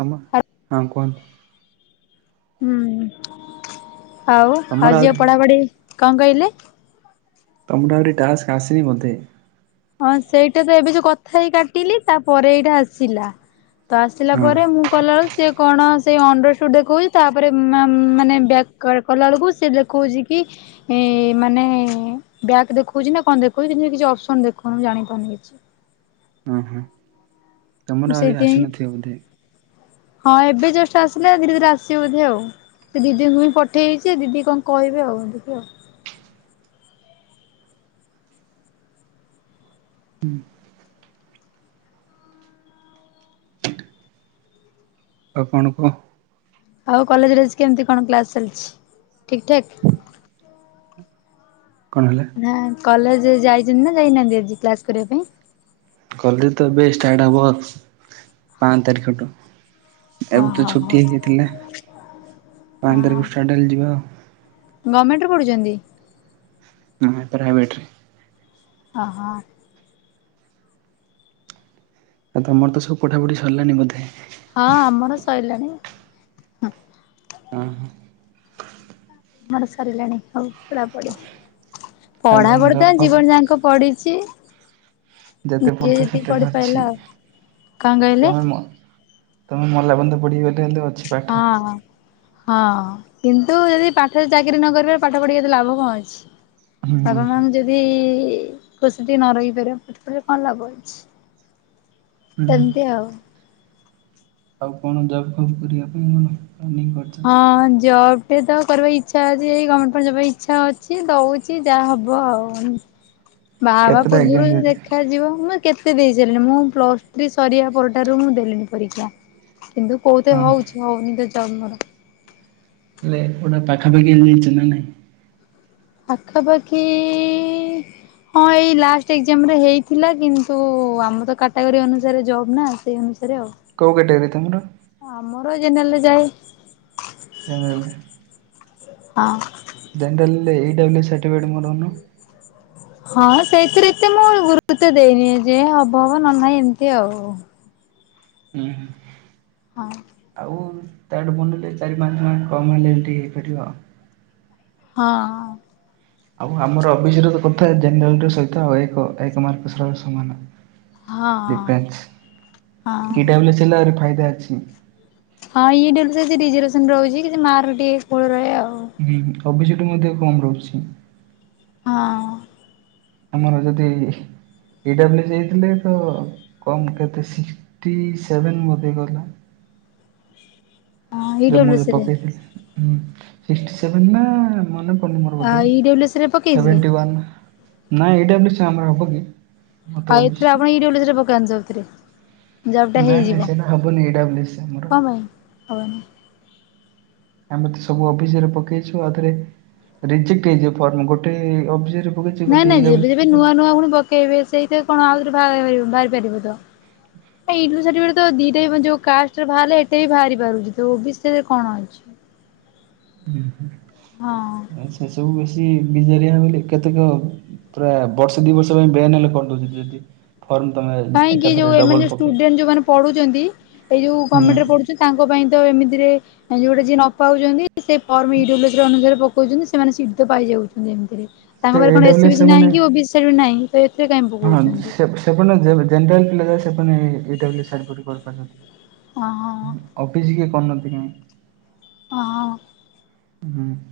ତମ ହଁ କୁହନ୍ତୁ। ହୁଁ ଆଉ ତମର ଆଉ ଯଝି ଆହୁରି ପଢାପଢି କଣ କହିଲେ? ତମର ଆହୁରି ଟାସ୍କ ଆସିନି ବୋଧେ? ହଁ ସେଇଟା ତ ଏବେ ଯୋଉ କଥା ହେଇ କାଟିଲି ତାପରେ ଏଇଟା ଆସିଲା ତ ଆସିଲା ହଁ ପରେ ମୁଁ କଲାବେଳକୁ ସିଏ କଣ ସେ ଅଣ୍ଡର ସୁଟ ଦେଖଉଛି ତାପରେ ମାନେ ବ୍ୟାକ୍ କଲା ବେଳକୁ ସେ ଦେଖଉଛି କି ଏ ମାନେ ବ୍ୟାକ୍ ଦେଖଉଛି ନା କଣ ଦେଖଉଛି କିଛି ଅପସନ ଦେଖୁନୁ ମୁଁ ଜାଣି ପାରୁନି କିଛି। ଓ ହୋ। ବୋଧେ ସେଇଥିପାଇଁ ହଁ ଏବେ ଜଷ୍ଟ ଆସିଲେ ଧୀରେ ଧୀରେ ଆସିବ ବୋଧେ ଆଉ। ସେ ଦିଦିଙ୍କୁ ହିଁ ପଠେଇଛି ଦିଦି କଣ କହିବେ ଆଉ ଦେଖି ଆଉ। ହୁଁ। ଆଉ କଣ କୁହ? ଆଉ କଲେଜରେ ଆଜି କେମିତି କଣ କ୍ଲାସ ଚାଲିଛି ଠିକ ଠାକ୍? କଣ ହେଲା? ନା କଲେଜ ଯାଇଛନ୍ତି ନା ଯାଇନାହାନ୍ତି ଆଜି କ୍ଲାସ କରିବା ପାଇଁ? କଲେ ତ ଏବେ ଷ୍ଟାର୍ଟ ହବ ପାଞ୍ଚ ତାରିଖଠୁ। ଏବେ ତ ଓହୋ ଛୁଟି ହୋ। ହେଇକି ଥିଲା ପାଞ୍ଚ ତାରିଖ ଷ୍ଟାଟଡଲ ଯିବା ଆଉ। ଗଭର୍ଣ୍ଣମେଣ୍ଟରୁୁ ପଢୁଛନ୍ତି? ହଁ ପ୍ରାଇଭେଟ ରେ। ଅହ। ଆ ତମର ତ ସବୁ ପଠା ପଢି ସରିଲାନି ବୋଧେ? ହଁ ଆମର ସଇଲାଣି। ହଁ। ମୋର ସରିଲାଣି ହଉ ପଢା ପଢି। ଆଉ କଣ ପଢାପଢି ତ ଜବ୍ ଫବ୍ ଜୀବନ ଯାକ ପଢି ସିଏ ଯେତେ ଯିଏ ପଢ଼ୁଥିବ ଯେତିକି ସେତେ ଅଛି ପଢିପାରିଲ ଆଉ। କଣ କହିଲେ? ତମେ ମ ତମେ ମଲାବନ୍ଧ ପଡିି ଗଲେ ହେଲେ ଅଛି ପାଠ ହଁ। ହଁ କିନ୍ତୁ ଯଦି ପାଠରେ ଚାକିରି ନ କରିବ ପାଠ ପଢିକ ଏତେ ଲାଭ କଣ ଅଛି। ହୁଁ ବାପ ମୋମ ହୁଁ ଯଦି ଖୁସିଟିକେ ନ ରହିପାରିବା ପଠପାଢ଼ୀ କଣ ଲାଭଅଛି ସେମିତି ଆଉ। ଆଉ କଣ ଜବ୍ ଫବ୍ କରିବା ପାଇଁ କଣ? [unintelligible] ହଁ ଜବ ସେ ତ କରିବା ଇଚ୍ଛା ଅଛି ଏଇ ଗଭର୍ଣ୍ଣମେଣ୍ଟ ଜବ ପାଇ ଇଚ୍ଛା ଅଛି ଦଉଛି ଯାହା ହବ ଆଉ। ବାହା ହବା କେତେଟା ପୂର୍ବରୁ ଏକ୍ଜାମ ଦେଖ ଦେଇଥିଲେ? ଦେଖାଯିବ ମୁଁ କେତେ ଦେଇ ସାରିଲି ମୁଁ ପ୍ଲସ୍ ଥ୍ରୀ ସରିବା ପରଟାରୁ ମୁଁ ଦେଲିଣିି ପରୀକ୍ଷା। କିନ୍ତୁ କୋଉତେ ହଁ। ହଉଛି ହଉନି ତ ଜନ୍ମର ହେଲେ ଗୋଟେ ପାଖାପାଖି ଯାଇଛ ନା ନାଇଁ? ପାଖାପାଖି ହଁ ଏଇ ଲାଷ୍ଟ ଏକ୍ଜାମ ରେ ହେଇଥିଲା କିନ୍ତୁ ଆମର ତ କାଟାଗୋରୀ ଅନୁସାରେ ଜବ୍ ନା ସେଇ ଅନୁସାରେ। ସେରେ ଆଉ। କୋଉ କାଟାଗୋରୀ ତମର? ଆମର ଜେନେରାଲ ରେ ଯାଏ। ଜେନେରାଲ। ହଁ। ଜେନେରାଲ ରେ ଏ ଡବ୍ଲୁ ସର୍ଟିଫିକେଟ ମରଉନ। ହଁ ସେଇଥିରେ ଏତେ ମୁଁ ଗୁରୁତ୍ ଦେଇନି ଏଯାଇ ହବ ହବ ନ ନହିଁ ଏମିତି ଆଉ। ହୁଁ ହଁ ହଁ। ଆଉ? ତାଠେ ବନେଇଲେ ଚାରି ପାଞ୍ଚ ଟଙ୍କ କମ୍ ହେଲେ ଅମିତି ହେଇପାରିବ ଆଉ। ହଁ। ଆଉ ଆମର ଅବିଶି ର କଥା ଜେନେଲ ଏକ ଏକ ମାର୍କ ସହ ସମାନ। ହଁ [unintelligible] ହଁ। ଦିଟା [unintelligible] ହେଲା ଫାଇଦା ଅଛି। ହଁ ଇଏଟ ଡିଜିଭସନ ରହୁଛି କିଛି ମାର୍କ ଟିକେ ଫୁଲ ରହେ ଆଉ। ହୁଁ ଓ ବି ସି ର ମଧ୍ୟ କମ ରହୁଛି। ହଁ। ଆମର ଯଦି [unintelligible] ହେଇଥିଲେ ତ। କମ କେତେ ସିକ୍ସଟି ସେଭେନ ବଧେ ଗଲା। ହଁ ଇ ମୁଁ ଡବ୍ଲୁ ସି ରେ ପକେଇଥିଲି ନା ମେ [inaudible] ମର ବେ ଇ ଡବ୍ଲୁ ସି ରେ ପକେଇଥିଲେ? ସେଭଣ୍ଟିନ୍ ନାଁ ଏଇ ଡବ୍ଲୁ କ୍ୟାମେରା ହବ। ମୁଁ ତ ଆଉ ଏଥିରେ ଓବିସି ଆପଣ ଏଇରେ ପକେଇଥିରେ [unintelligible] ଜବ ଟା ନାଇଁ ନାଇଁ ହେଇଯିବ ସେଇଟା ହବନି ଏଇ ଡବ୍ଲୁ ସି ଆମର। କଣ ପାଇଁ? ଆମେ ତ ସବୁ ଅଫିଯରେ ପକେଇଛୁ ଆଉରେଜେକ୍ଟ ହେଇଯିବ ଫର୍ମ ଗୋଟେ ଅରେ। ନାଇଁ ନାଇଁ ଯେବେ ଯେବେ ନୂଆ ନୂଆ ପୁଣି ପକେଇବେ ସେଇଥି କଣ ଆଉଥରେ ବାହାରି ପାରିବ ତ। ତ ଦିଟା ଯଉ କାଷ୍ଟରେ ବାହାରିଲ ଏଟା ହ ବି ବାହାରି ପାରୁଛି ତ ବିରେ କଣ ଅଛି? ହ [inaudible] ହୁଁ ହୁ ଆ ସେ ସବୁ ବେଶୀ ବିଜାରିଆ ବୋଲି କେତେକ [unintelligible] ପୁରା ବର୍ଷ ଦି ବର୍ଷ ପାଇଁ ବେୟ ନେଲେ କଣ ଦଉଛନ୍ତି ଯଦି ଫର୍ମ ତମେ କାହିଁକି ଏକାଥରେ ଯୋଉ ଡବଲ ଏମାନେଉ ପକେଇବ। ଷ୍ଟୁଡେଣ୍ଟ ଯୋଉମାନେ ପଢୁ ଏଇ ଯୋଉ ଗମେଣ୍ଟ ହୁଁ ରେ ପଢୁଛନ୍ତି। ତାଙ୍କ ପାଇଁ ତ ଏମିତିରେ ଯୋଉଟା ଯି ନ ପାଉଛନ୍ତି ସେ - କହୁଛନ୍ତି ସେମାନେ ସି ପାଇଯାଉଛନ୍ତି ଏମିତିରେ ସେ ତାଙ୍କରେ ଏ କଣ ଏସି ଡବ୍ଲୁ ବି ନାହିଁ କି ବି ସ ବି ନାହିଁ। ତ ଏଥିେ କାଇ ହଁଲ ଜେନେରାଲ ସେମାନେ [unintelligible] କରିପାରୁଛନ୍ତି। ଓ ହ। ଅଫିସ କିଏ କରିୁନାହାନ୍ତି କାଇହିଁ ହ ହ ହୁଁ [inaudible]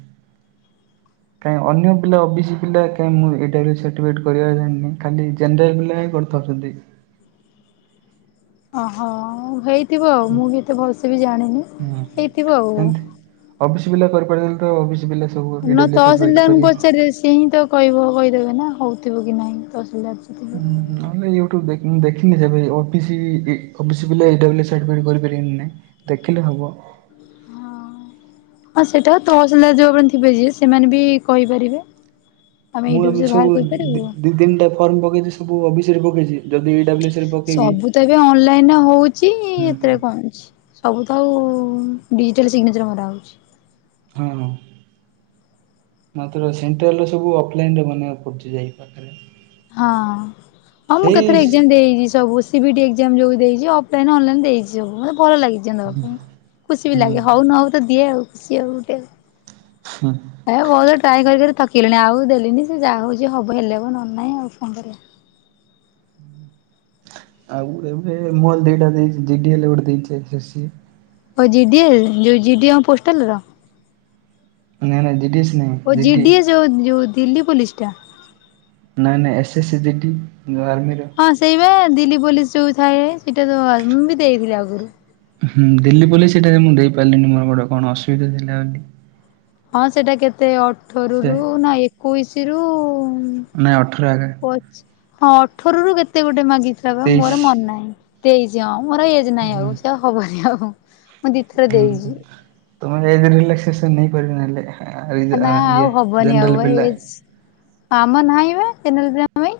ହ [inaudible] କଁ ଅନ୍ୟ ପିଲା ପିଲା ଓବିସି ପିଲା କାଁହି ମୁଁ ଏଇ ଟାଇପର ସାର୍ଟିଫିକେଟ କରିବାରେ ଖାଲି ଜେନେରାଲ ପିଲା। ଛନ୍ତି କି [inaudible] ଓହୋ ହେଇଥିବ ଆଉ ମୁଁ ବି ଏତେ ଭଲସେ ବି ଜାଣିନି ହେଇଥିବ ଆଉ। ଅଫିସ ବିଲା କରିପାରଛନ୍ତି ତ ଅଫିସ ବିଲା [unintelligible] ନା ତ ଅହସିଲୀଦାରଙ୍କୁ ପଚାରିଲେ ସିଏ ହିଁ ତ - କହିବ କହିଦେବେ ନା ହଉଥିବ କି ନାହିଁ ତସ ଅଛିଥିବ ନହଲେ ୟୁଟ୍ୟୁବ [unintelligible] ଦେଖିନି କରିପାରାଇଁ ଦେଖିଲେ ହବ। ହଁ ସେଇଟା ତ ତହସିଲଦାର ଯୋଉ ମାନେ ଥିବେ ଯିଏ ସେମାନେ ବି କହିପାରିବେ। ଆମେ ମୁଁ ୟୁଟ୍ୟୁବ ଏ ସେ ବାହାର ସବୁ କରିପାରିବୁ। ଦି ତିନଟା ଫର୍ମ ପକେଇଛି ସବୁ ଅଫିସରେ ପକେଇଛି ଯଦି ଏଇଟା ବ - ସବୁ ତ ଏବେ ଅନଲାଇନରେ ହଉଛି ହୁଁ ଏଥିରେ କଣଛି। ସବୁ ତ ଆଉ ଡିଜିଟାଲ୍ ସିଗ୍ନେଚର୍ ମରା ହୋଉଛି। ହଁ। ମାତ୍ର ସେଣ୍ଟାଲ୍ରର ସବୁ ଅଫଲାଇନରେ ବନେଇବାକୁ ପଡ଼ୁଛି ଯାଇ ପାଖରେ। ହଁ ହଁ ମୁଁ ସେଇ କେତେଟା ଏଗ୍ଜାମ ଦେଇଛି ସବୁ CT B E D exam ଯେଉଁ ଦେଇଛି ଅଫଲାଇନ୍ ଅନଲାଇନ୍ ଦେଇଛି ସବୁ ମତେ ଭଲ ଲାଗେ। ଏଗଜାମ ଦେବା ପାଇଁ ଖୁସି ବି ହଁ ଲାଗେ ହଉ ନ ହଉ ତ ଦିଏ ଆଉ ଖୁସି ଆଉ ଗୋଟେ ଆଉ। ହୁ। ଏ ବହୁତ ଟ୍ରାଏ କରିି କରି ଥକିଗଲିଣି। ଆଉ ଦେଲିନି ସେ ଯାହା ହଉଛି ହବ ହେଲେ ହବ ନହେଲେ ନାହିଁ ଆଉ କଣ କରିବା। ଆଉ ଏବେ ମଲ ଦିଟା ଦେଇଛି ଜି ଡି ଏଲ ଗୋଟେ ଦେଇଚି ଏସ ଏସ ସି। ଓ ଜି ଡି ଏ ଯୋଉ ଜି ଡି ଏ ପୋଷ୍ଟାଲ ର? ନାଇଁ ନାଇ ଡି ଡି ଏସ ଓ ଜିଡିଏ ଯୋଉ ଯୋଉ ଦିଲ୍ଲୀ ପୋଲିସ ଟା? ନାଇଁ ନାଇଁ ଏସ୍ ଏସ ଜି ଡି ଯୋଉ ଆର୍ମିର। ହଁ ସେଇ ବା ଦିଲ୍ଲୀ ପୋଲିସ ଯୋଉ ଥାଏ ସେଇଟା ତ ମୁଁ ବି ଦେଇଥିଲି ଆଗରୁ। ହୁଁ ଦିଲ୍ଲୀ ପୋଲିସ ସେଟା ମୁଁ ଦେଇପାରିଲିନି ମୋର ଗୋଟେ କଣ ଅସୁବିଧା ଥିଲା ବୋଲି। ହଁ ସେଇଟା କେତେ ସେ ଅଠରରୁ ନା ଏକୋଇଶି ରୁ ନାଇଁ ଅଠର ଆଗ। ପଚ୍ ହଁ ଅଠରରୁୁ କେତେ ଗୋଟେ ମାଗିଥିଲା ପା ତେଇଶି ମୋର ମନ ନାହିଁ ଦେଇଛି ହଁ ମୋର ଏଇ ନାଇଁ ହୁଁ ଆଉ ସେଉ ହବନି ଆଉ। ମୁଁ ଦିଥର ହୁଁ ଦେଇଚି ତମେ ରିଲାକ୍ସେସନ ନେଇପାରିବ ନେଲେ। ନା ଆଉ ହବନି ଆଉ ଭାଇ ଏଜ୍ ଆମର ନାହିଁ ବା ଜେନେରାଲ ପିଲାଙ୍କ ପାଇଁ।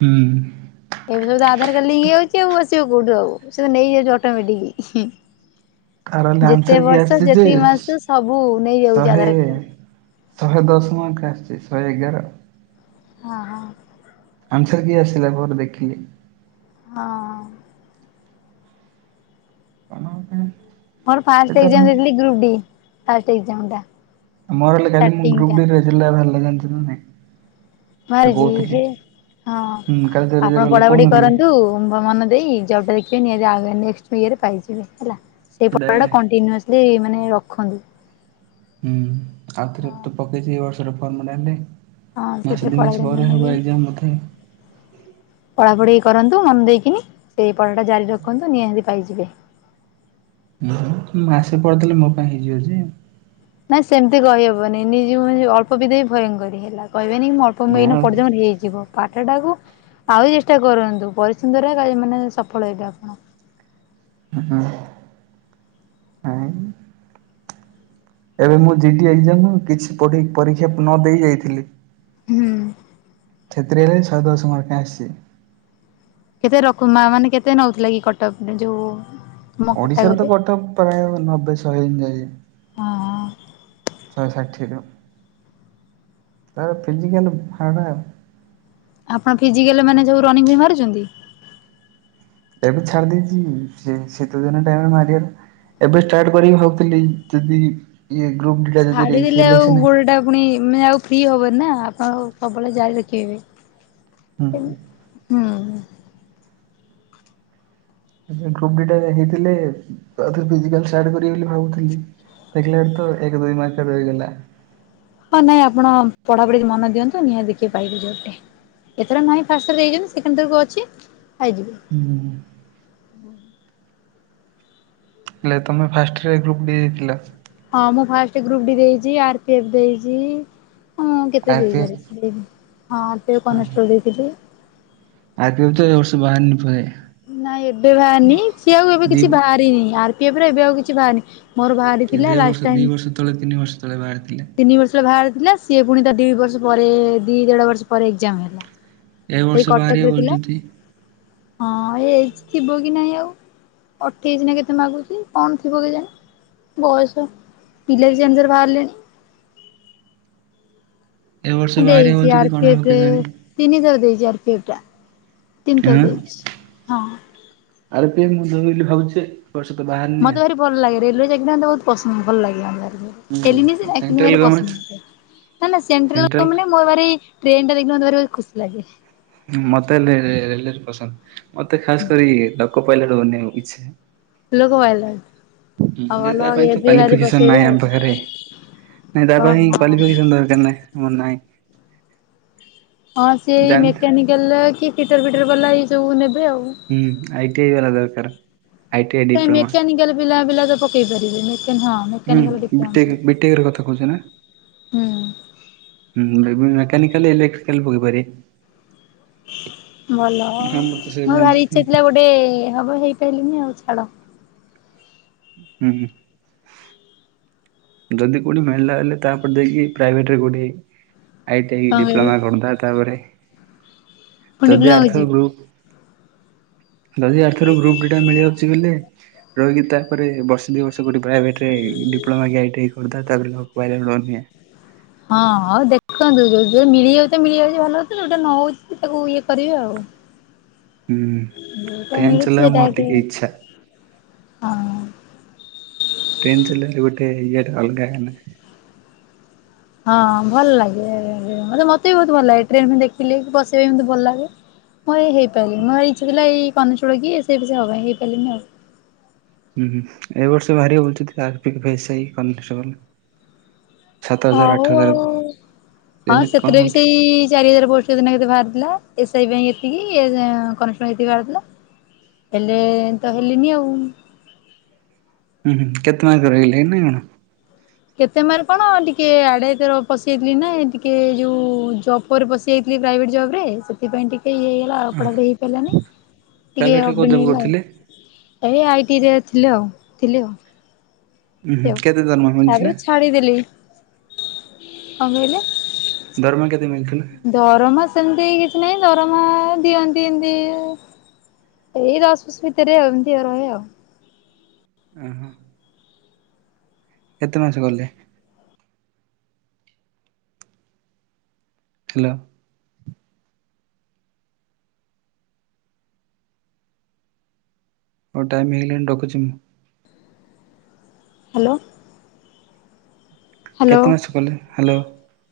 ହୁଁ। ଏବେ ସବୁ ତ ଆଧାରକାର୍ଡ ଲିଙ୍କ ହେଇଯାଉଛି ଆଉ ଆସିବ କୋଉଠୁ ଆଉ ସେ ତ ନେଇଯାଉଛି ଅଟୋମେଟିକ। ତାର ହେଲେ ଯେତେ ଆନ୍ସର କି ବର୍ଷ ଆସିଛି ଯେତେ ଯେ ମାସ ସବୁ ନେଇଯାଉଛି ଶହେ ଆଧାର କାର୍ଡ। ଶହେ ଦଶମଙ୍କ ଆସିଛି ଶହେ ଏଗାର। ହଁ ହଁ। ଆନ୍ସର କି ଆସିଲା ପରେ ଦେଖିଲି। ହଁ। କଣ କାଇଁ? ମୋର ଫାଷ୍ଟ ଏଗଯାମ୍ ଦେଇଥିଲି ଗ୍ରୁପ ଡି ଫାଷ୍ଟ ଏଗଯାମ୍ ଟା। ମୋର କାଲି ମୁଁ ଷ୍ଟାର୍ଟିଂ ଗୄପ ଟା ଡିର ରେଜଲ୍ଟ ବାହାରିଲ ଜାଣିଚୁ ନା ନାଇଁ? ତ ମାରିଛି କହୁଥିଲି। ହେ ହଁ ହୁଁ କାଲି ତ ରେଜଲ୍ଟ ଆପଣ ବାହାରିଲା ପଢାପଢି ଭ କହୁନଥିଲି କରନ୍ତୁ ମନ ଦେଇ ଜବ ଟେ ଦେଖିବେ ନିହାତି ଯାହାବି ହେଲେ ନେକ୍ସଟ୍ ଇଏ ରେ ପାଇଯିବେ ହେଲା ସେଇ ସେଟା ପଢ଼ାଟା ଆଜ୍ଞା। କଣ୍ଟିନିଓସ ହେ ମାନେ ରଖନ୍ତୁ। ହୁଁ ଆଉ ଥରେ ତ ପକେଇଛି ଏଇ ବର୍ଷର ଫର୍ମ ଟା ଆଣିଲେ। ହଁ ମାସେ ସେଥିରେ ଦି ପଢାରେ ମାସେ ମନ ପରେ ହବ ଦିଅନ୍ତୁ। ଏଗ୍ଜାମ ବୋଧେ। ପଢାପଢି କରନ୍ତୁ ମନ ଦେଇକିନି ସେଇ ପଢ଼ା ଟା ଜାରି ରଖନ୍ତୁ ନିହାତି ପାଇଯିବେ। ମୁଁ ମାସେ ପଢ଼ିଦେଲେ ମୋ ପାଇଁ ହେଇଯିବ ଯେ ନାଇଁ ସେମିତି କହିହବନି ନିଜକୁ ନିଜେ ଅଳ୍ପ ବିଦ୍ୟା ବି ଭୟଙ୍କରି ହେଲା କହିବେନି କି ମୁଁ ଅଳ ତ ମୁଁ ନା ଏଇନା ଅଳ୍ପ ପଢିଦିଏ ମୋର ହେଇଯିବ। ପାଠ ଟାକୁ ଆହୁରି ଚେଷ୍ଟା କରନ୍ତୁ। ପରିଶ୍ରମରେ ମାନେ ସଫଳ ହେବେ ଆପଣ। ହୁଁ ହୁଁ। ଆଁଇ। ଏବେ ମୁଁ ଜି ଡି ଏଗଜାମ କିଛି ପଢି ପରୀକ୍ଷା ନ ଦେଇ ଯାଇଥିଲି। ହୁଁ। ସେଥିରେ ହେଲେ ଶହେ ଦଶ ମାର୍କ ଆସିଛି। କେତେ ରକମା ମାନେ କେତେ ନୋଉଥିଲା କି କଟକ ଯୋଉ ତମ ଓଡିଶାରେ ତ କାଟାଗୋରୀରେ? କଠ ପ୍ରାୟ ନବେ ଶହେ ଏନ୍ତି ଯାଏ। ଆହଁ। ଶହେ ଷାଠିଏରୁ ତାର ଫିଜିକାଲ ଭାଡ଼ା ଆଉ। ଆପଣ ଫିଜିକାଲ ମାନେ ସବୁ ରନିଂ ବି ମାରୁଛନ୍ତି ଏବେ ଛାଡି ଦେଇେଇଛି ସେ ଶୀତ ଦିନ ଟାଇମରେ ମାରିବଲା ଏବେ ଷ୍ଟାର୍ଟ କରିକି ଭାବୁଥିଲି ଯଦି ଇ ଗ୍ରପ ଡିା ଛାଡି ଦେଲେ ଆଉ ଯ ଗୋଡଟା ପୁଣି ଆଉ ଫ୍ରି ହବନି ନା ଆପଣ ସବୁବେଳେ ଜାର ରଖବେ ହୁଁ ହଁ ଗ୍ରପ ଡିା ହେଇଥିଲୋ କରିବ ବୋଲି ଭାବୁଥିଲି ଦେଖିଲ ତ ଏକ ଦୁଇ ମାସ ରହିଗଲା ହଁ ନାଇଁ ଆପଣ ପଢାପଢି ମନ ଦିଅନ୍ତୁ ନିହାତି ଦେଖି ପାଇବେେ ଯୋଟେ ଏଥର ନାହିଁ ଫାଷ୍ଟରେ ଦେଇଛନ୍ତି ସେକେଣ୍ଡରକୁ ଅଛି ଖାଇଯିବେ ହୁଁ ହେଲେ ତୁମେ ଫାଷ୍ଟରେ ଗ୍ରୁପ୍ ଡି ଦେଇାଇଥିଲ ହଁ ମୁଁ ଫାଷ୍ଟ ଗ୍ରପ ଦେଇଛି ଆର ପିଫ ଦେଇଛି ହଁ ମୁଁ କେତେ ଆର୍ ପି ଏଫ୍ ଦେଇଗଲିି ହଁ ଟ କ ନଷ୍ଟ ଦେଇଥିଲ ଆଗ ବି ତ ଏ ବର୍ଷ ବାହାରି ପ ନାଇଁ ଏବେ ବାହାରନି ସିଏ ଆଉ ଏବେ ଦି କିଛି ବାହାରିିନି ଆର୍ ପି ପରେ ଏବେ ଆଉ କିଛି ବାହାରି ମୋର ବାହାରି ଥିଲା ଲାଷ୍ଟ ଟାଇ ତତଳେ ତିନି ବର୍ଷ ତଳେ ବାହାର ଥିଲା ତିନି ବର୍ଷ ହେ ବାହାର ଥିଲା ସିଏ ପୁଣି ତା ଦୁଇ ବର୍ଷ ପରେ ଦୁଇ ଦେଢ଼ ବର୍ଷ ପରେ ଏକ୍ଜାମ ହେଲା ଏ ଏଇ ବର୍ଷ ବାହାରିବେ କଟକରେ ଥିଲା ବୋଲୁଛନ୍ତି ହଁ ଏ ଥିବ କି ନାଇଁ ଆଉ ଅଠେଇଶି ନା କେତେ ମାଗୁଛି କଣ ଥିବ କେଜାଣି। ବୟସ ପିଲା ବି ସେମିତିର ବାହାରିଲେଣି। ଏ ବର୍ଷ ବାହାରିବେ ଦେଇଛି ବୋଲୁଛନ୍ତି କଣ ହବ ଆରପିଏଫେ କେଜାଣି ତିନି ଥର ଦେଇଛି ଆରପିଏଫ ଟା ତିନିଥର ଦେଇଛି ହଁ। ଆରପିଏଫ୍ ମୁଁ ଦେବି ବୋଲି ଭାବୁଛି ଯେ ଏ ବର୍ଷ ତ ବାହାରନି ମତେ ଆଉ। ଭାରି ଭଲ ଲାଗେ ରେଲୱେ ଚାକିରି ବହୁତ୍ ପସନ୍ଦ ଭଲ ଲାଗେ। ହୁଁ ସେଣ୍ଟ୍ରାଲ ଗଭର୍ଣ୍ଣମେଣ୍ଟ [unintelligible] ନା ସେଣ୍ଟ୍ରାଲ ଗମେଣ୍ଟ ମୋରି ଟ୍ରେନ ଟା ଦେଖିଲ ମତେ ଭାରି ଖୁସି ଲାଗେ। ମତେ ରେଲୱେ ପସନ୍ଦ ମତେ ଖାସ୍ କରି ଲୋକ ପାଇଲଟ୍ ବନିଆକୁ ଇଚ୍ଛା। ଲୋକ ପାଇଲଟ। ହୁଁ ଆଉ ଯେ ଭଲ ତା ପାଇଁ ଇଏ ତ ବି ଭାରି କ୍ଵାଲିଫିକେସନ ପକେଇବେ ନହିଁ ଆଉ ଆମ ପାଖରେ। ନାଇଁ ତା ପାଇଁ ହଁ କ୍ୱାଲିଫିକେସନ ଦରକାର ନା ମୋର ନାଇଁ। ହଁ ସିଏଇ ଜାଣି ମେକାନିକାଲ କି ଫିଟର ଫିଟର ବାଲା ଏଇ ଯଉ ନେବେ ଆଉ। ହୁଁ ଆଇଟିଆଇ ବାଲା ଦରକାର। I T I diploma mechanical ପିଲା ପିଲା ତ ପକେଇ ପାରିବେ ମାନ ହଁ ମେକାନିକାଲ ହୁଁ ବିଟ ଡିପ୍ଲୋମା ବିଟେକ କଥା କହୁଛି ନା ହୁଁ ହଁ ମେକାନିକଲ ଏଲେକ୍ଟ୍ରିକଲ ପକେଇପାରିୟେ। ଭଲ ଆଉ ଆମର ତ ସେଇ ମୋର ବ୍ରାଞ୍ଚ ଭାରି ନାହିଁ। ଇଛା ଥିଲା ଗୋଟେ ହବ ହେଇପାରିଲିନି ଆଉ ଛାଡ଼। ହୁଁ। ଯଦି କେଉଁଠି ମିଳିଲା ହେଲେ ତାପରେ ଯାଇକି ପ୍ରାଇଭେଟରେ କେଉଁଠି ଆଇଟି ଆଇ କଣ କହିଲେ ଡିପ୍ଲୋମା କରି ଦେବା ତାପରେ ପୁଣି ଯଦି ଡିପ୍ଲୋମା କୁ ଆର୍ଥ ଯିବେ? ଗ୍ରୁପ ଯଦି ଆର ଥର ଗ୍ରୁପ ଡି ଟା ମିଳିଯାଉଛି ବୋଲେ ରହିକି ତାପରେ ବର୍ଷ ଦୁଇ ବର୍ଷ କେଉଠି ପ୍ରାଇଭେଟ୍ ରେ ଡିପ୍ଲୋମା କି ଆଇ ଟି ଆଇ କରିଦା ତାପରେ ଲୋକ ପାଇଲେଟ ବନିଆ। ହଁ ହଉ ଦେଖନ୍ତୁ ଯୋଉ ମିଳିଯାଉ ତ ମିଳିଯାଉଛି ଭଲ ହଉଛି ଯୋଉଟା ନ ହଉଛି ତାକୁ ଇଏ କରିବି ଆଉ। ହୁଁ ତ ଟ୍ରେନ ମିଳୁ ଚଲେଇବା ମୋର ସେଇଟାକୁ ଟିକେ ଇଚ୍ଛା। ହଁ। ଟ୍ରେନ୍ ଚଲେଇବା ଗଟେ ଇଏଟା ଅଲଗା [unintelligible] ହଁ ଭଲ ଲାଗେ ଏ-ଏ ମତେ ବି ବହୁତ ଭଲ ଲାଗେ ଟ୍ରେନ ଦେଖିଲେ ବସିବାକୁ ଭଲ ଲାଗେ। ମୁଁ [unintelligible] ମୋ ଇଚ୍ଛା ଥିଲା ଏଇ କନେଷ୍ଟବଳ କି ଏସ ଆଇ ଫେଶାଇ ହବା ପାଇଁ ହେଇପାରିଲିନି ଆଉ। ହୁଁ ହୁଁ ଏ ବର୍ଷ ବାହାରି [unintelligible] ଅର୍ ପି ଏଫ୍, ଏ ସ ଆଇ, କନେଷ୍ଟବଳ। ହଉଉ କେଜାଣି ହଁ କଣ ସେଥିରେ ବି ହଉଛି। ସେଇ ଚାରି ହଜାର ପୋ କେତେ କେତେ ବାହାରିଥିଲା ଏସଆଇ ପାଇଁ ଏତିକି କନଷ୍ଟବଳ ପାଇଁ ଏତିକି ବାହାରିଥିଲା। ହେଲେ ତ ହେଲିନି ଆଉ। ହୁଁ ହୁ କେତେ ମାର୍କ ରହିଲେ ନା କଣ। କେତେ ମାର୍କ କଣ ଟିକେ ଆଡେ ଏଥର ପଶିଆଥିଲି ନା ଟିକେ ଯୋଉ ଜବ୍ ପରେ ପଶିଯାଇଥିଲ ପ୍ରାଇଭେଟ୍ ଜବ ରେ ସେଥିପାଇ ଟିକେ ଇଏ ହେ ତ ଅପଡ଼ା ହେଇ ପାରିଲାନି ଟିକେ ପ୍ରାଇଭେଟରେ କୋଉ ଜବ୍ ଅପଡିନିଲା କରୁଥିଲେ? ହେଲା। ଏଇ ଆଇ ଟି ରେ ଥିଲ ଆଉ ଥିଲି ଆଉ। ଉଁ ଲି ହୁଁ କେତେ ଦରମା ତାପରେ ମିଳୁଥିଲା ଛାଡିଦେଲି କଣ କହିଲେ? ଦରମା କେତେ ମିଳୁଥିଲା। ଦରମା ସେମିତି କିଛି ନାହିଁ ଦରମା ଦିଅନ୍ତି ଏମିତି ଅ ଏଇ ଦଶ ବଶ ଭିତରେ ଏମିତି ଆଉ ରହେ। ଓହୋ। କେତେ ମାସ ଗଲେ। ହ୍ୟାଲୋ। ହଉ ଟାଇମ୍ ହେଇଗଲାଣି ରଖୁଛି ମୁଁ। ହ୍ୟାଲୋ। ହ୍ୟାଲୋ କେତେ ମାଛ କଲେ ହ୍ୟାଲୋ।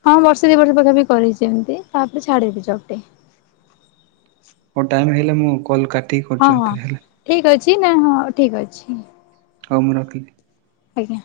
ହଁ ବର୍ଷେ ଦି ବର୍ଷ ପାଖା ପାଖି ବି କରିଛି ଏମିତି ତାପରେ ଛାଡି ଦେଲି ଜବ ଟି। ହଉ ଟାଇମ ହେଇଲା ମୁଁ କଲ୍ କରୁଛି ହଁ ହଁ ଆଉଥରେ ହେଲା ଠିକ ଅଛି ନା ହଁ ଠିକ ଅଛି। ହଉ ମୁଁ ରଖିଲି। ଆଜ୍ଞା।